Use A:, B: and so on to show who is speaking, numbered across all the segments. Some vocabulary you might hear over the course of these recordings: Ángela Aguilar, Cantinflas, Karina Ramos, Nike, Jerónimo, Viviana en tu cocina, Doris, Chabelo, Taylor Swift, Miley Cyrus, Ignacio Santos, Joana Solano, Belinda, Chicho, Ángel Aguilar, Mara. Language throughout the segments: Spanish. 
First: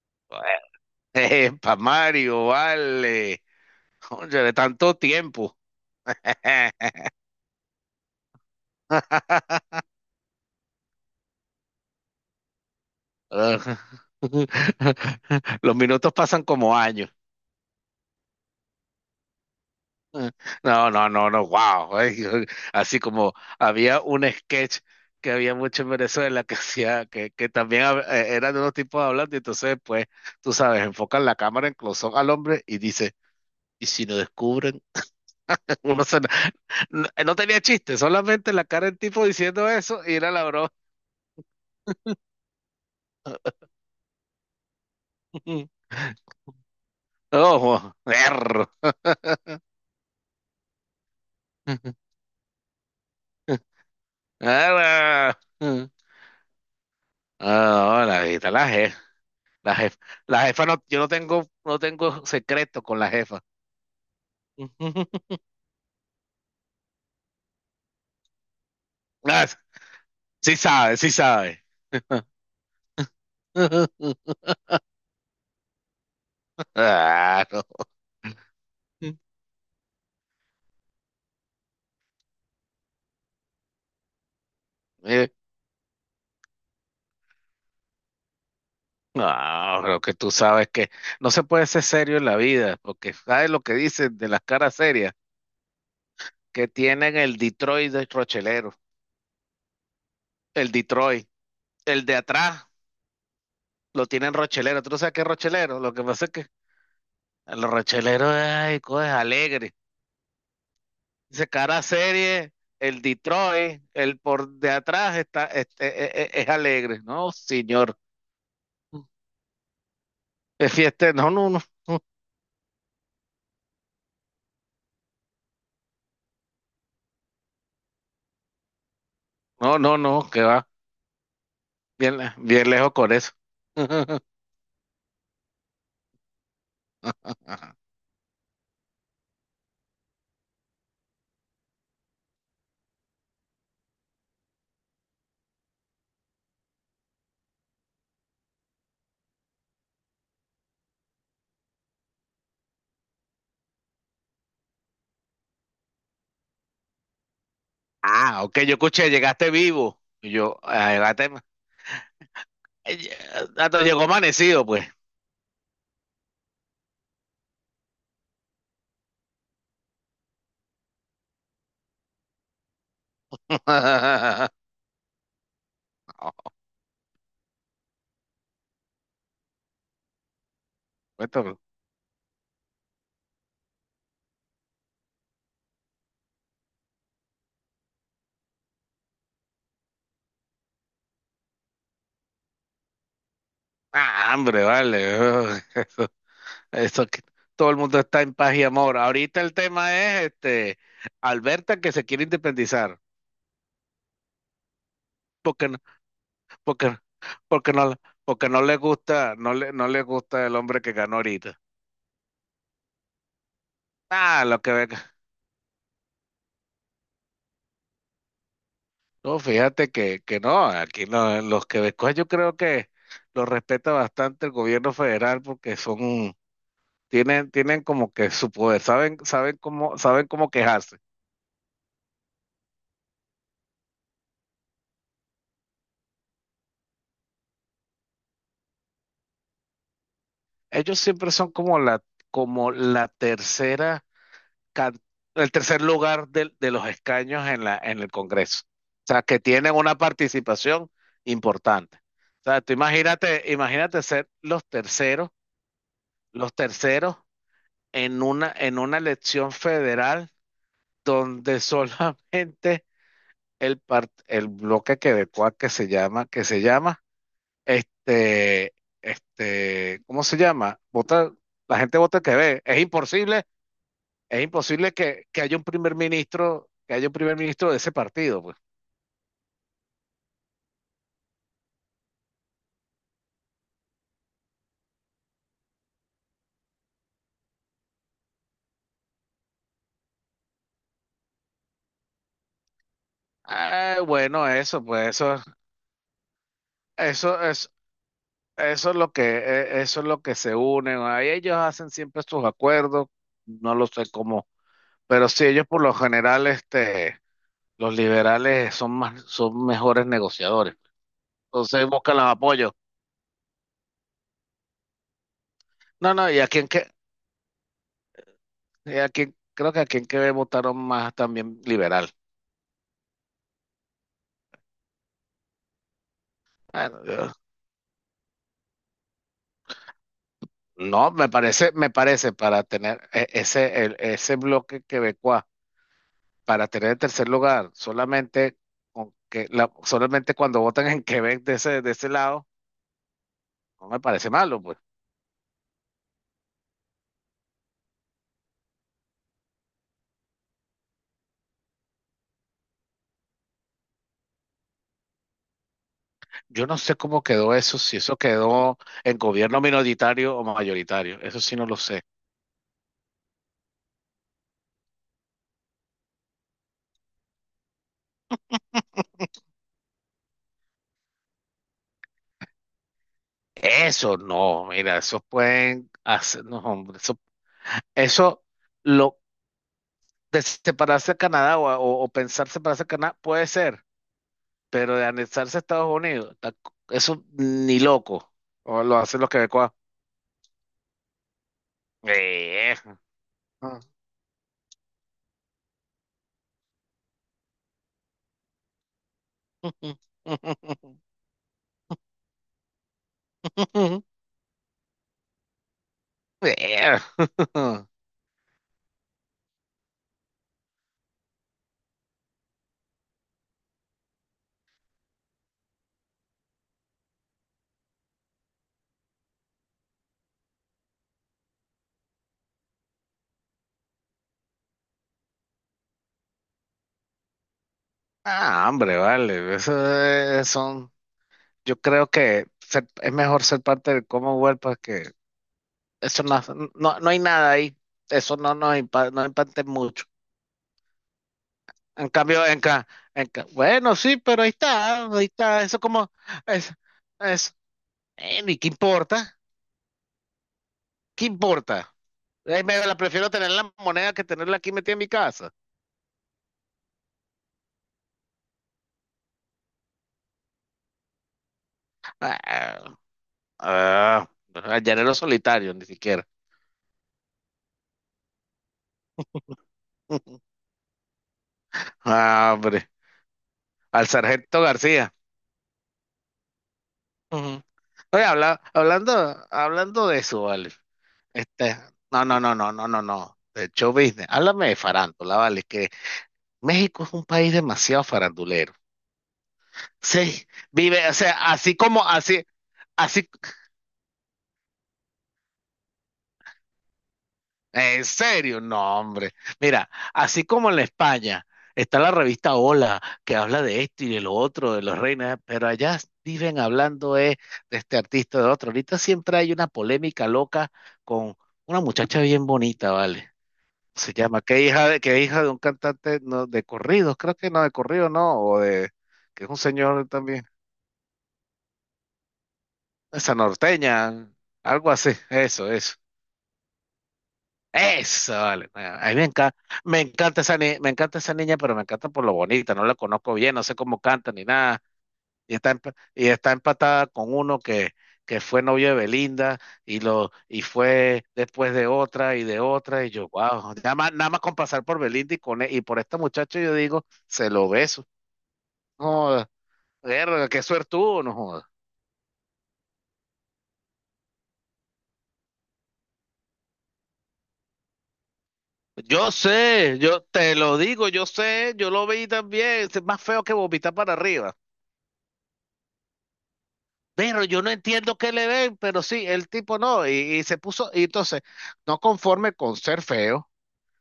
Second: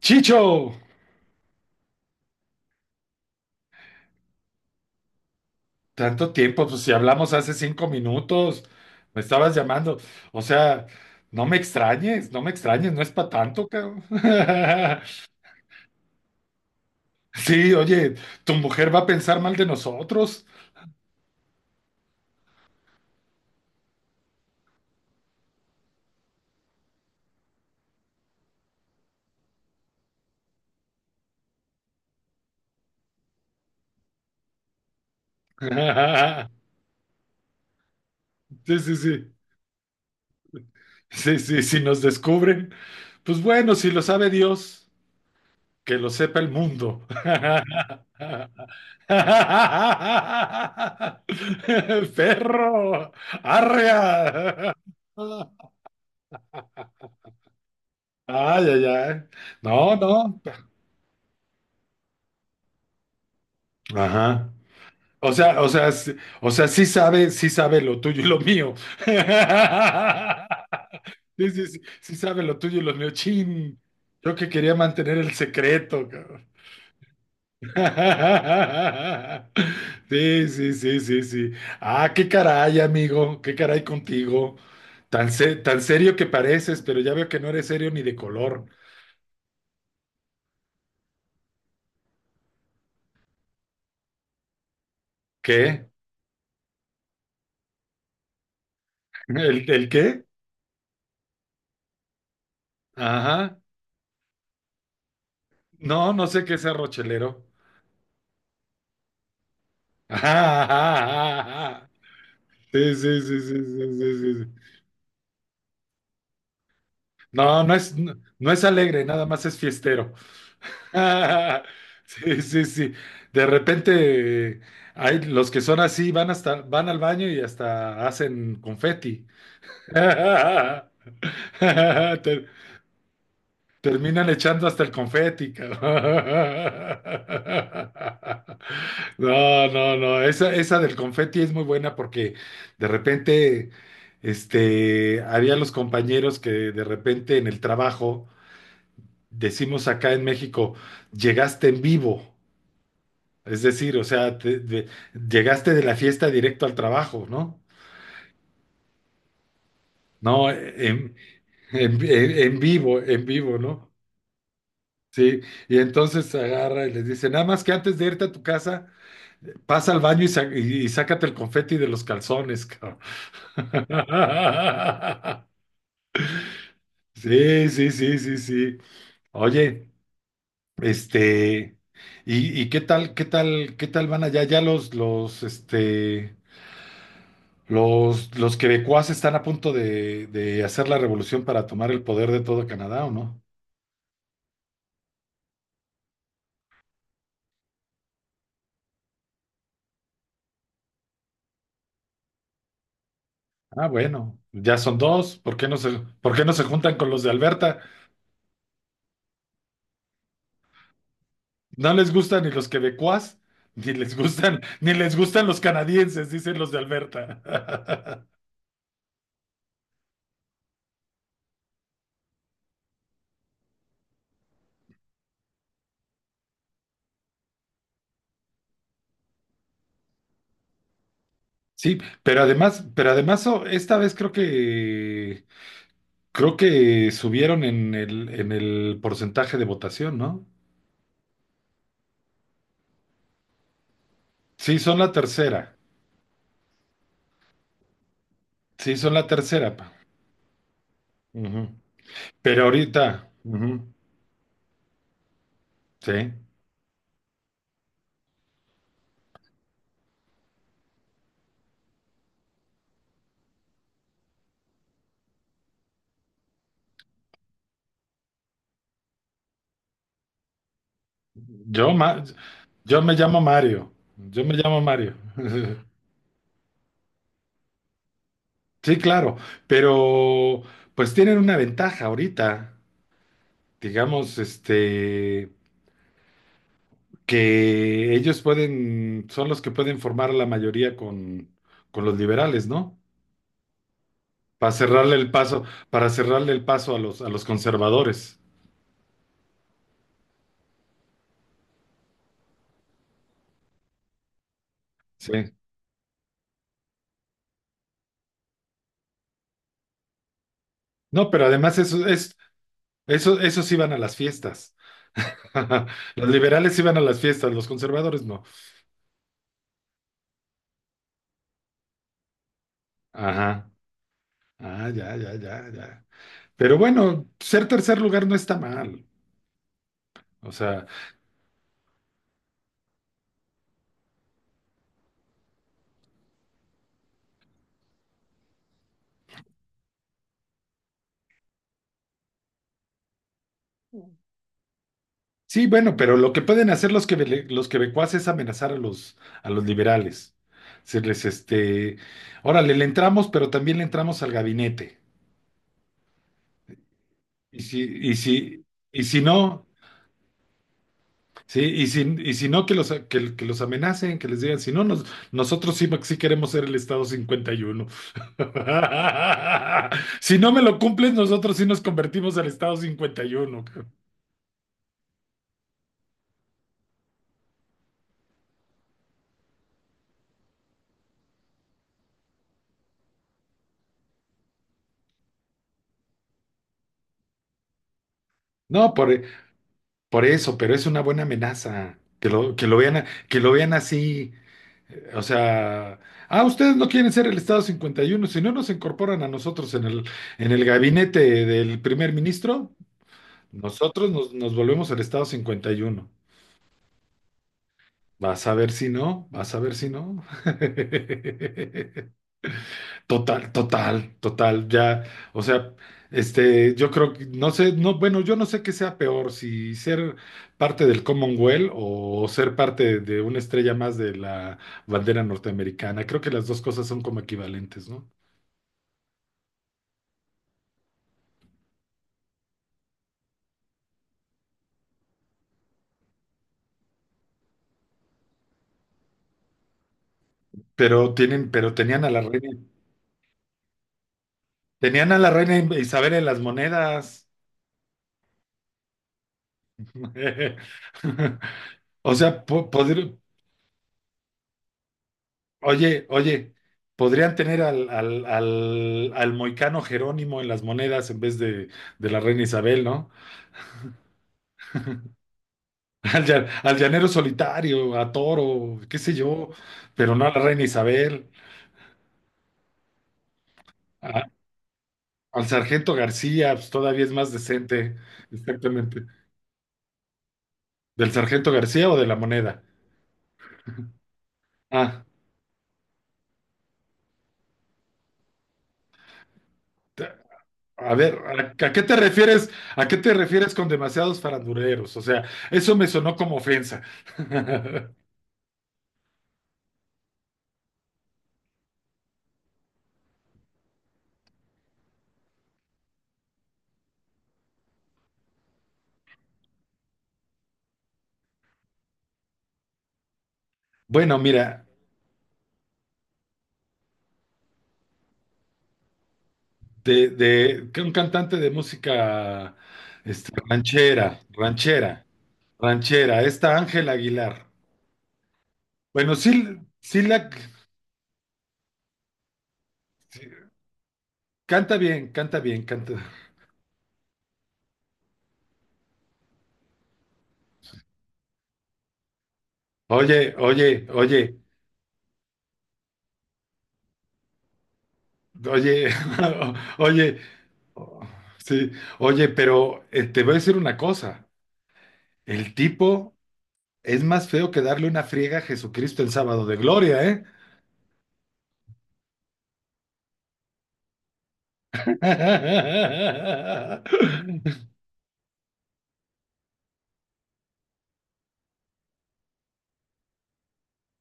A: Chicho,
B: Para Mario, vale. Oye, de tanto tiempo.
A: tanto tiempo, pues si hablamos hace cinco minutos, me estabas llamando. O sea, no me extrañes, no me extrañes, no es para tanto, cabrón.
B: Los minutos pasan como años.
A: Sí, oye, tu mujer va a pensar mal de nosotros.
B: No, no, no, no, wow. Ay, así como había un sketch que había mucho en Venezuela que hacía, que también eran unos tipos hablando, y entonces pues, tú sabes, enfocan la cámara en close al hombre y dice, ¿y si no descubren? Uno se- no, no tenía chiste, solamente la
A: Sí,
B: cara
A: sí,
B: del tipo
A: sí.
B: diciendo eso y era la broma.
A: Sí, sí, si nos descubren. Pues bueno, si lo sabe Dios, que lo sepa el mundo.
B: Ojo, perro.
A: Perro, arrea.
B: Ah, ah, la jefita,
A: Ah,
B: la
A: ya,
B: jefa,
A: ya.
B: la
A: No,
B: jefa,
A: no.
B: la jefa no, yo no tengo secreto con la jefa.
A: Ajá. O sea, o sea, sí- o sea, sí sabe lo tuyo y lo mío.
B: Ah, sí sabe, sí
A: Sí,
B: sabe.
A: sí, sí, sí sabe lo tuyo y lo mío. Chin. Yo que quería mantener el secreto, cabrón.
B: Ah, no.
A: Sí, sí, sí, sí, sí. Ah, qué caray, amigo. Qué caray contigo.
B: Eh,
A: Tan serio que pareces, pero ya veo que no eres serio ni de color.
B: No, lo que tú sabes que no se puede ser serio en la vida, porque sabes lo que dicen de las caras serias,
A: ¿Qué?
B: que tienen el Detroit de Rochelero,
A: ¿El qué?
B: el Detroit, el de atrás
A: Ajá.
B: lo tienen rochelero. ¿Tú no sabes qué es rochelero? Lo
A: No,
B: que pasa
A: no
B: es
A: sé
B: que
A: qué sea rochelero.
B: a los rocheleros, ay, cosas alegres.
A: Ajá, ajá, ajá,
B: Dice, cara
A: ajá.
B: serie,
A: Sí,
B: el
A: sí, sí, sí,
B: Detroit,
A: sí, sí,
B: el
A: sí,
B: por
A: sí.
B: de atrás está, este, es, alegre. No,
A: No,
B: señor.
A: no es alegre, nada más es fiestero.
B: Es fiesta. No, no, no.
A: Sí, sí, sí. De repente, hay los que son así, van al baño y hasta hacen confeti.
B: No, no, no, que va. Bien,
A: Te,
B: bien lejos con eso.
A: Terminan echando hasta el confeti, cabrón.
B: Ajá.
A: No, no, no. Esa del confeti es muy buena porque de repente, este, había los compañeros que de repente en el trabajo, decimos acá en México, llegaste en vivo. Es decir, o sea, llegaste de la fiesta directo al trabajo, ¿no?
B: Ah, ok, yo escuché, llegaste vivo. Y
A: No,
B: yo, ah, llegaste. Ay,
A: en vivo,
B: ah, te
A: ¿no?
B: llegó amanecido, pues.
A: Sí, y entonces agarra y les dice, nada más que antes de irte a tu casa, pasa al baño y sácate el confeti de los calzones, cabrón.
B: No,
A: Sí, sí, sí, sí, sí. Oye,
B: esto-
A: este, ¿y qué tal, qué tal, qué tal van allá? Ya este, los quebecuas están a punto de hacer la revolución para tomar el poder de todo Canadá, ¿o no?
B: ah, hambre, vale. Eso que todo el mundo está en paz y amor. Ahorita el tema es este Alberta que se quiere independizar
A: Ah, bueno, ya son dos. ¿Por qué
B: porque
A: no
B: no,
A: se, por qué no se juntan
B: porque,
A: con los de
B: porque
A: Alberta?
B: no, porque no le gusta, no le gusta el hombre que ganó ahorita.
A: No les gustan ni los quebecuas, ni les
B: Ah,
A: gustan,
B: lo que
A: ni
B: venga.
A: les gustan los canadienses, dicen los de Alberta.
B: No, fíjate que no, aquí no, los quebecos yo creo que los respeta bastante el gobierno federal porque son, tienen como que su poder, saben cómo quejarse.
A: Sí, pero además oh, esta vez creo que subieron en el porcentaje de votación, ¿no?
B: Ellos siempre son como la tercera
A: Sí,
B: ca-
A: son la
B: el
A: tercera.
B: tercer lugar de los escaños en la, en el Congreso.
A: Sí,
B: O
A: son
B: sea,
A: la
B: que tienen
A: tercera. Pa.
B: una participación
A: Ujú.
B: importante. O sea,
A: Pero
B: tú
A: ahorita,
B: imagínate,
A: ujú,
B: imagínate ser
A: sí.
B: los terceros en una elección federal donde solamente el bloque quebecuá que se llama, este, este, ¿cómo se llama? Vota, la
A: Yo
B: gente vota el
A: ma-
B: que ve. Es
A: yo me llamo
B: imposible
A: Mario. Yo me llamo Mario.
B: Que haya un primer ministro, que haya un primer ministro de ese partido, pues.
A: Sí, claro, pero pues tienen una ventaja ahorita. Digamos, este, que ellos pueden, son los que pueden formar a la mayoría con los liberales, ¿no?
B: Ah, bueno,
A: Para
B: eso, pues,
A: cerrarle el
B: eso,
A: paso, para cerrarle el paso a
B: eso
A: los
B: es,
A: conservadores.
B: eso es lo que, eso es lo que se unen. Ahí ellos hacen siempre sus acuerdos, no lo sé cómo, pero
A: Sí.
B: sí, ellos por lo general, este, los liberales son más, son mejores negociadores.
A: No, pero además
B: Entonces buscan los apoyos.
A: esos iban a las fiestas.
B: No,
A: Los
B: no, y a en
A: liberales
B: que,
A: iban a las fiestas, los conservadores no.
B: y a aquí, creo que a en que votaron más también liberal.
A: Ajá. Ah, ya, ya, ya, ya. Pero bueno,
B: Bueno,
A: ser tercer lugar no está mal. O sea,
B: no, me parece para tener ese bloque quebecuá, para tener el tercer lugar, solamente con que solamente cuando votan en Quebec de ese lado, no me parece malo, pues.
A: sí, bueno, pero lo que pueden hacer los los quebecuas es amenazar a los liberales. Decirles, este, órale, le entramos, pero también le entramos al gabinete.
B: Yo no sé cómo quedó
A: Y
B: eso,
A: si,
B: si
A: y
B: eso
A: si,
B: quedó
A: y
B: en
A: si
B: gobierno
A: no,
B: minoritario o mayoritario, eso sí
A: sí,
B: no lo sé.
A: y si no, que que los amenacen, que les digan, si no, nosotros sí, sí queremos ser el Estado cincuenta y uno. Si no me lo cumples, nosotros sí nos convertimos al Estado 51, cabrón.
B: Eso no, mira, eso pueden hacer, no, hombre, eso lo de separarse de Canadá o pensar separarse de Canadá puede ser, pero de anexarse a Estados Unidos, eso ni loco. O
A: No,
B: lo hacen los quebecuas.
A: por eso, pero es una buena amenaza. Que lo, que
B: Eh.
A: lo vean, a- que lo vean
B: Ah.
A: así. O sea, ah, ustedes no quieren ser el Estado 51, si no nos incorporan a nosotros en el gabinete del primer ministro, nosotros nos volvemos el Estado 51.
B: Eh.
A: Vas a ver si no, vas a ver si no. Total, total, total, ya, o sea, este, yo creo que, no sé, no, bueno, yo no sé qué sea peor, si ser parte del Commonwealth o ser parte de una estrella más de la bandera norteamericana, creo que las dos cosas son como equivalentes, ¿no?
B: Ah, hombre, vale. Eso son. Yo creo que es mejor ser parte del Commonwealth porque eso no, no, no hay nada ahí. Eso no nos impacta, no impacta mucho.
A: Pero
B: En cambio, en, bueno, sí, pero ahí está,
A: tenían a
B: ahí
A: la reina,
B: está. Eso como
A: Isabel en las
B: es,
A: monedas.
B: es, ¿y qué importa? ¿Qué importa?
A: O sea,
B: Ay,
A: po-
B: me la
A: podri-
B: prefiero tener en la moneda que tenerla aquí metida en mi casa.
A: Oye, oye, podrían tener al moicano Jerónimo en las monedas en vez de la reina Isabel,
B: Ah,
A: ¿no?
B: ah, al llanero solitario, ni
A: Al,
B: siquiera.
A: llan- al llanero solitario, a Toro, qué sé yo, pero no a la reina Isabel.
B: Ah, hombre, al
A: A-
B: sargento García.
A: al sargento García, pues todavía es más
B: Ujú.
A: decente,
B: Oye, habla-
A: exactamente.
B: hablando, hablando de eso, vale.
A: ¿Del sargento
B: Este,
A: García o de la
B: no, no, no,
A: moneda?
B: no, no, no, no. De show business. Háblame de
A: Ah,
B: farándula, vale. Que México es un país demasiado farandulero.
A: te-
B: Sí,
A: a
B: vive, o
A: ver,
B: sea,
A: ¿a
B: así
A: qué te
B: como, así,
A: refieres? ¿A qué te
B: así.
A: refieres con demasiados farandureros? O sea, eso me sonó como ofensa.
B: ¿En serio? No, hombre. Mira, así como en la España está la revista Hola, que habla de esto y de lo otro, de los reinas, pero allá viven hablando de este artista, de otro. Ahorita siempre hay una polémica loca con una muchacha bien bonita, ¿vale? Se
A: Bueno,
B: llama, que
A: mira.
B: hija de, que hija de un cantante no, de corridos, creo que no, de corrido no, o de, que es un señor
A: de,
B: también,
A: de que un cantante de música este,
B: esa
A: ranchera,
B: norteña, algo
A: ranchera,
B: así, eso, eso.
A: ranchera, esta Ángel Aguilar.
B: Eso, vale. Bueno, a
A: Bueno,
B: mí
A: sí,
B: me
A: sí la
B: encanta esa ni- me encanta esa niña, pero me encanta por lo bonita. No la conozco bien, no sé cómo canta ni
A: canta
B: nada.
A: bien, canta
B: Y
A: bien,
B: está, emp-
A: canta.
B: y está empatada con uno que fue novio de Belinda y y fue después de otra. Y yo,
A: Oye,
B: wow,
A: oye,
B: nada más, nada
A: oye,
B: más con pasar por Belinda y y por este muchacho yo digo, se lo beso.
A: oye,
B: No joda.
A: oye,
B: Verga, qué suertudo, no joda.
A: sí, oye, pero te voy a decir una cosa, el tipo es más feo que darle una friega a Jesucristo el
B: Yo
A: sábado de
B: sé,
A: gloria,
B: yo
A: ¿eh?
B: te lo digo, yo sé, yo lo vi también. Es más feo que vomitar para arriba. Pero yo no entiendo qué le ven, pero sí, el tipo no, y se puso, y entonces, no conforme con ser feo,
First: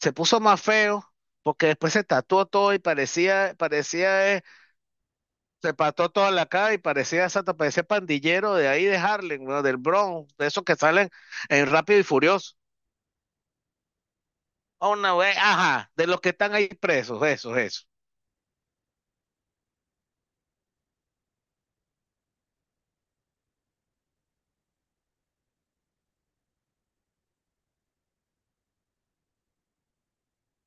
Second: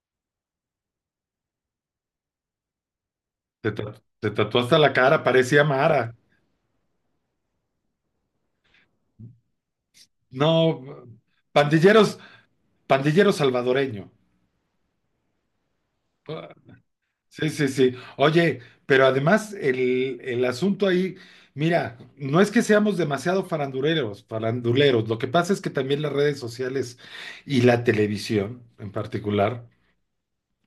B: se puso más feo, porque después se tatuó todo y
A: Te tatuó hasta la cara, parecía
B: se pató
A: Mara.
B: toda la cara y parecía, exacto, parecía pandillero de ahí de Harlem, ¿no? Del Bronx, de
A: No,
B: esos que salen en Rápido y
A: pandilleros,
B: Furioso.
A: pandillero salvadoreño.
B: Una vez, ajá, de los que están ahí presos,
A: Sí,
B: eso,
A: sí,
B: eso.
A: sí. Oye, pero además el asunto ahí, mira, no es que seamos demasiado faranduleros, faranduleros. Lo que pasa es que también las redes sociales y la televisión en particular,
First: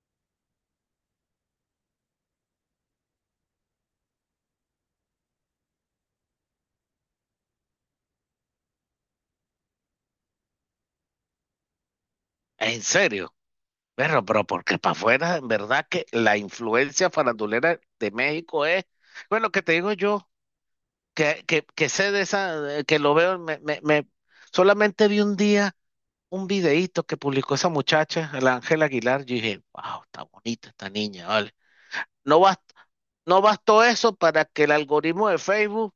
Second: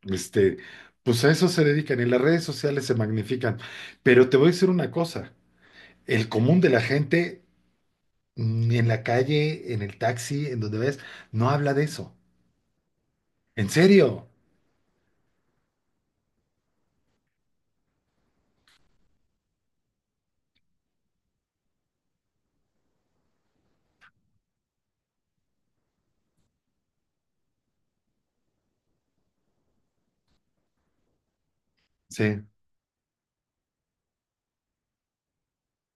A: este, pues a eso se dedican y las redes sociales se magnifican. Pero te voy a decir una cosa, el común de la gente, ni en la calle, en el taxi, en donde ves, no habla de eso.
B: ¿En serio?
A: En serio.
B: Pero porque para afuera, en verdad que la influencia farandulera de México es, bueno, que te digo yo. Que sé de esa, que lo veo, solamente vi un día un videíto que publicó esa muchacha, la Ángela Aguilar, yo dije, wow, está bonita esta niña, vale. No
A: Sí.
B: bast- no bastó eso para que el algoritmo de Facebook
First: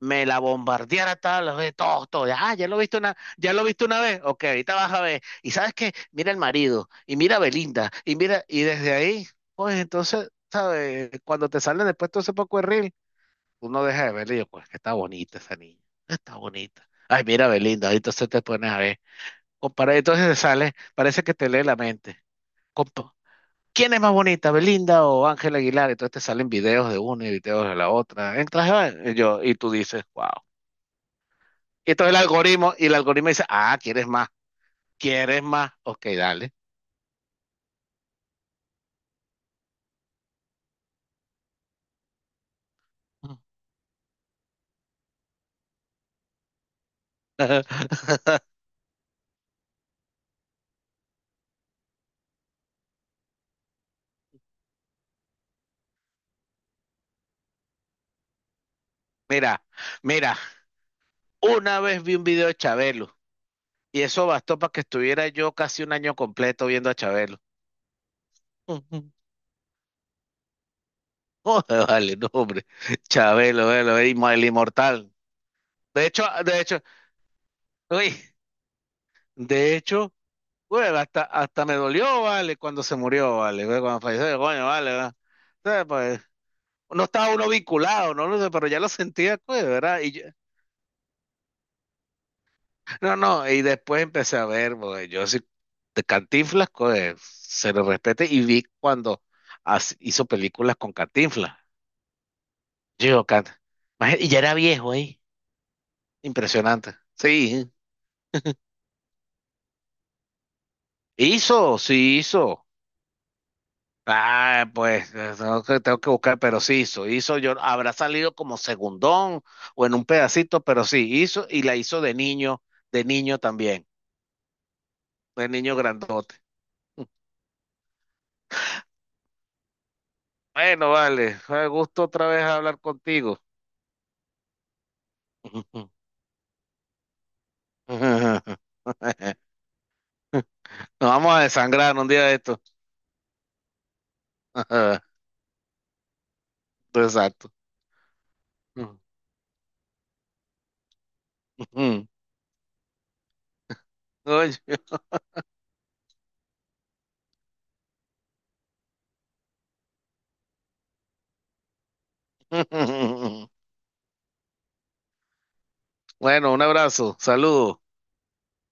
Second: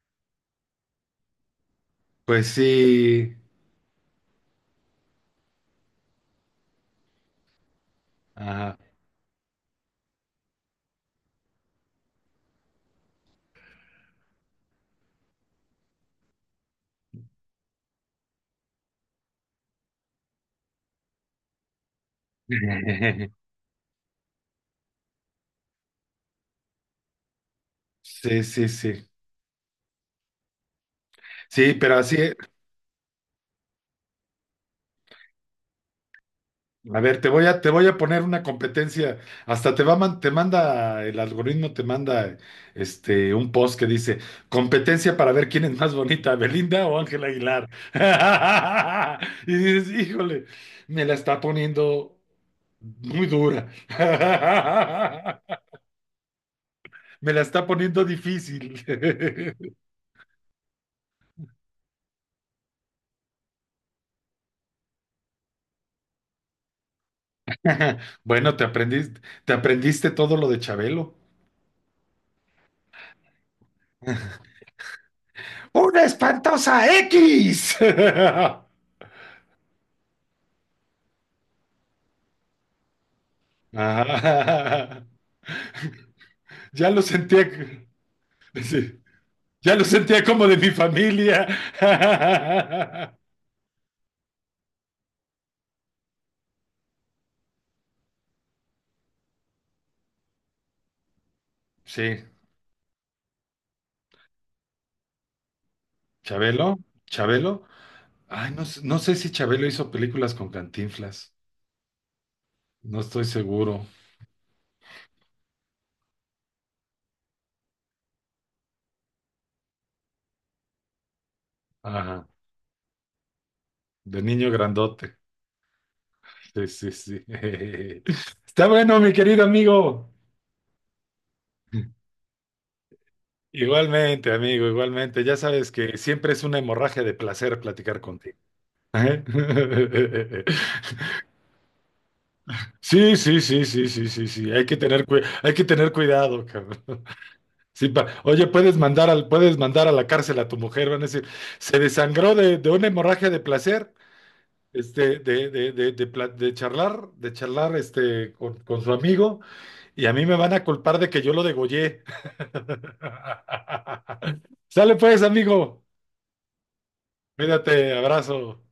B: me la bombardeara todas las veces, todo, todo,
A: Pues
B: ah,
A: sí.
B: ya lo viste una vez, ok, ahorita vas a ver, y sabes qué, mira el marido, y mira a Belinda, y mira, y
A: Ajá.
B: desde ahí, pues entonces, ¿sabes? Cuando te salen después todo ese poco de reel, uno deja de verla y yo, pues que está bonita esa niña, está bonita. Ay, mira, Belinda, ahí entonces te pones a ver. Compara, entonces te sale, parece que te lee la mente. Compa- ¿Quién es más bonita, Belinda o Ángela Aguilar? Entonces te salen videos de una y videos de la otra.
A: Sí, sí,
B: Entras a
A: sí.
B: ver, y yo, y tú dices, wow.
A: Sí,
B: Y
A: pero
B: entonces
A: así,
B: el algoritmo, y el algoritmo dice, ah, ¿quieres más? ¿Quieres más? Ok, dale.
A: a ver, te voy a poner una competencia. Hasta te va a man- te manda, el algoritmo te manda este un post que dice competencia para ver quién es más bonita, Belinda o Ángela Aguilar. Y dices, híjole, me la está poniendo muy dura. Me la está poniendo difícil.
B: Mira, mira, una vez vi un video de Chabelo y eso bastó para que estuviera yo casi un año completo viendo a Chabelo.
A: Bueno, te aprendiste, te aprendiste todo lo de Chabelo.
B: Joder, vale, no, hombre. Chabelo, velo, el inmortal.
A: ¡Una
B: De hecho,
A: espantosa X!
B: uy, de hecho, güey, hasta me dolió, vale, cuando se murió, vale, güey, cuando falleció, coño, vale,
A: Ah,
B: ¿verdad? Entonces, pues,
A: ya lo
B: no estaba
A: sentía.
B: uno vinculado, no lo sé, pero ya lo
A: Sí,
B: sentía, güey,
A: ya lo
B: ¿verdad? Y
A: sentía
B: yo-
A: como de mi familia.
B: no, no, y después empecé a ver, güey, yo sí, de Cantinflas, güey, se lo respete, y vi cuando hizo películas con Cantinflas.
A: Sí,
B: Yo, Cant, imagínate, y ya era viejo, ahí,
A: Chabelo,
B: impresionante.
A: Chabelo.
B: Sí.
A: Ay, no, no sé si Chabelo hizo películas con Cantinflas.
B: Hizo, sí hizo.
A: No estoy seguro.
B: Ah, pues tengo que buscar, pero sí hizo, yo habrá salido como segundón o en un pedacito, pero sí hizo y la hizo
A: Ajá,
B: de niño también,
A: de niño grandote.
B: de niño grandote.
A: Sí, sí, sí. Está bueno, mi querido amigo.
B: Bueno, vale, fue gusto otra vez hablar contigo.
A: Igualmente, amigo, igualmente. Ya sabes que siempre es una hemorragia de placer platicar contigo.
B: Nos
A: Ajá.
B: vamos a desangrar un día de esto.
A: Sí, sí, sí, sí, sí, sí, sí. Hay que tener cui- hay que tener cuidado, cabrón.
B: Exacto.
A: Sí, oye, puedes mandar a la cárcel a tu mujer, van a decir, se desangró de una hemorragia de placer,
B: Oye.
A: este, de charlar este, con su amigo, y a mí me van a culpar de que yo lo degollé. Sale pues, amigo.
B: Bueno, un abrazo, saludos.
A: Cuídate, abrazo.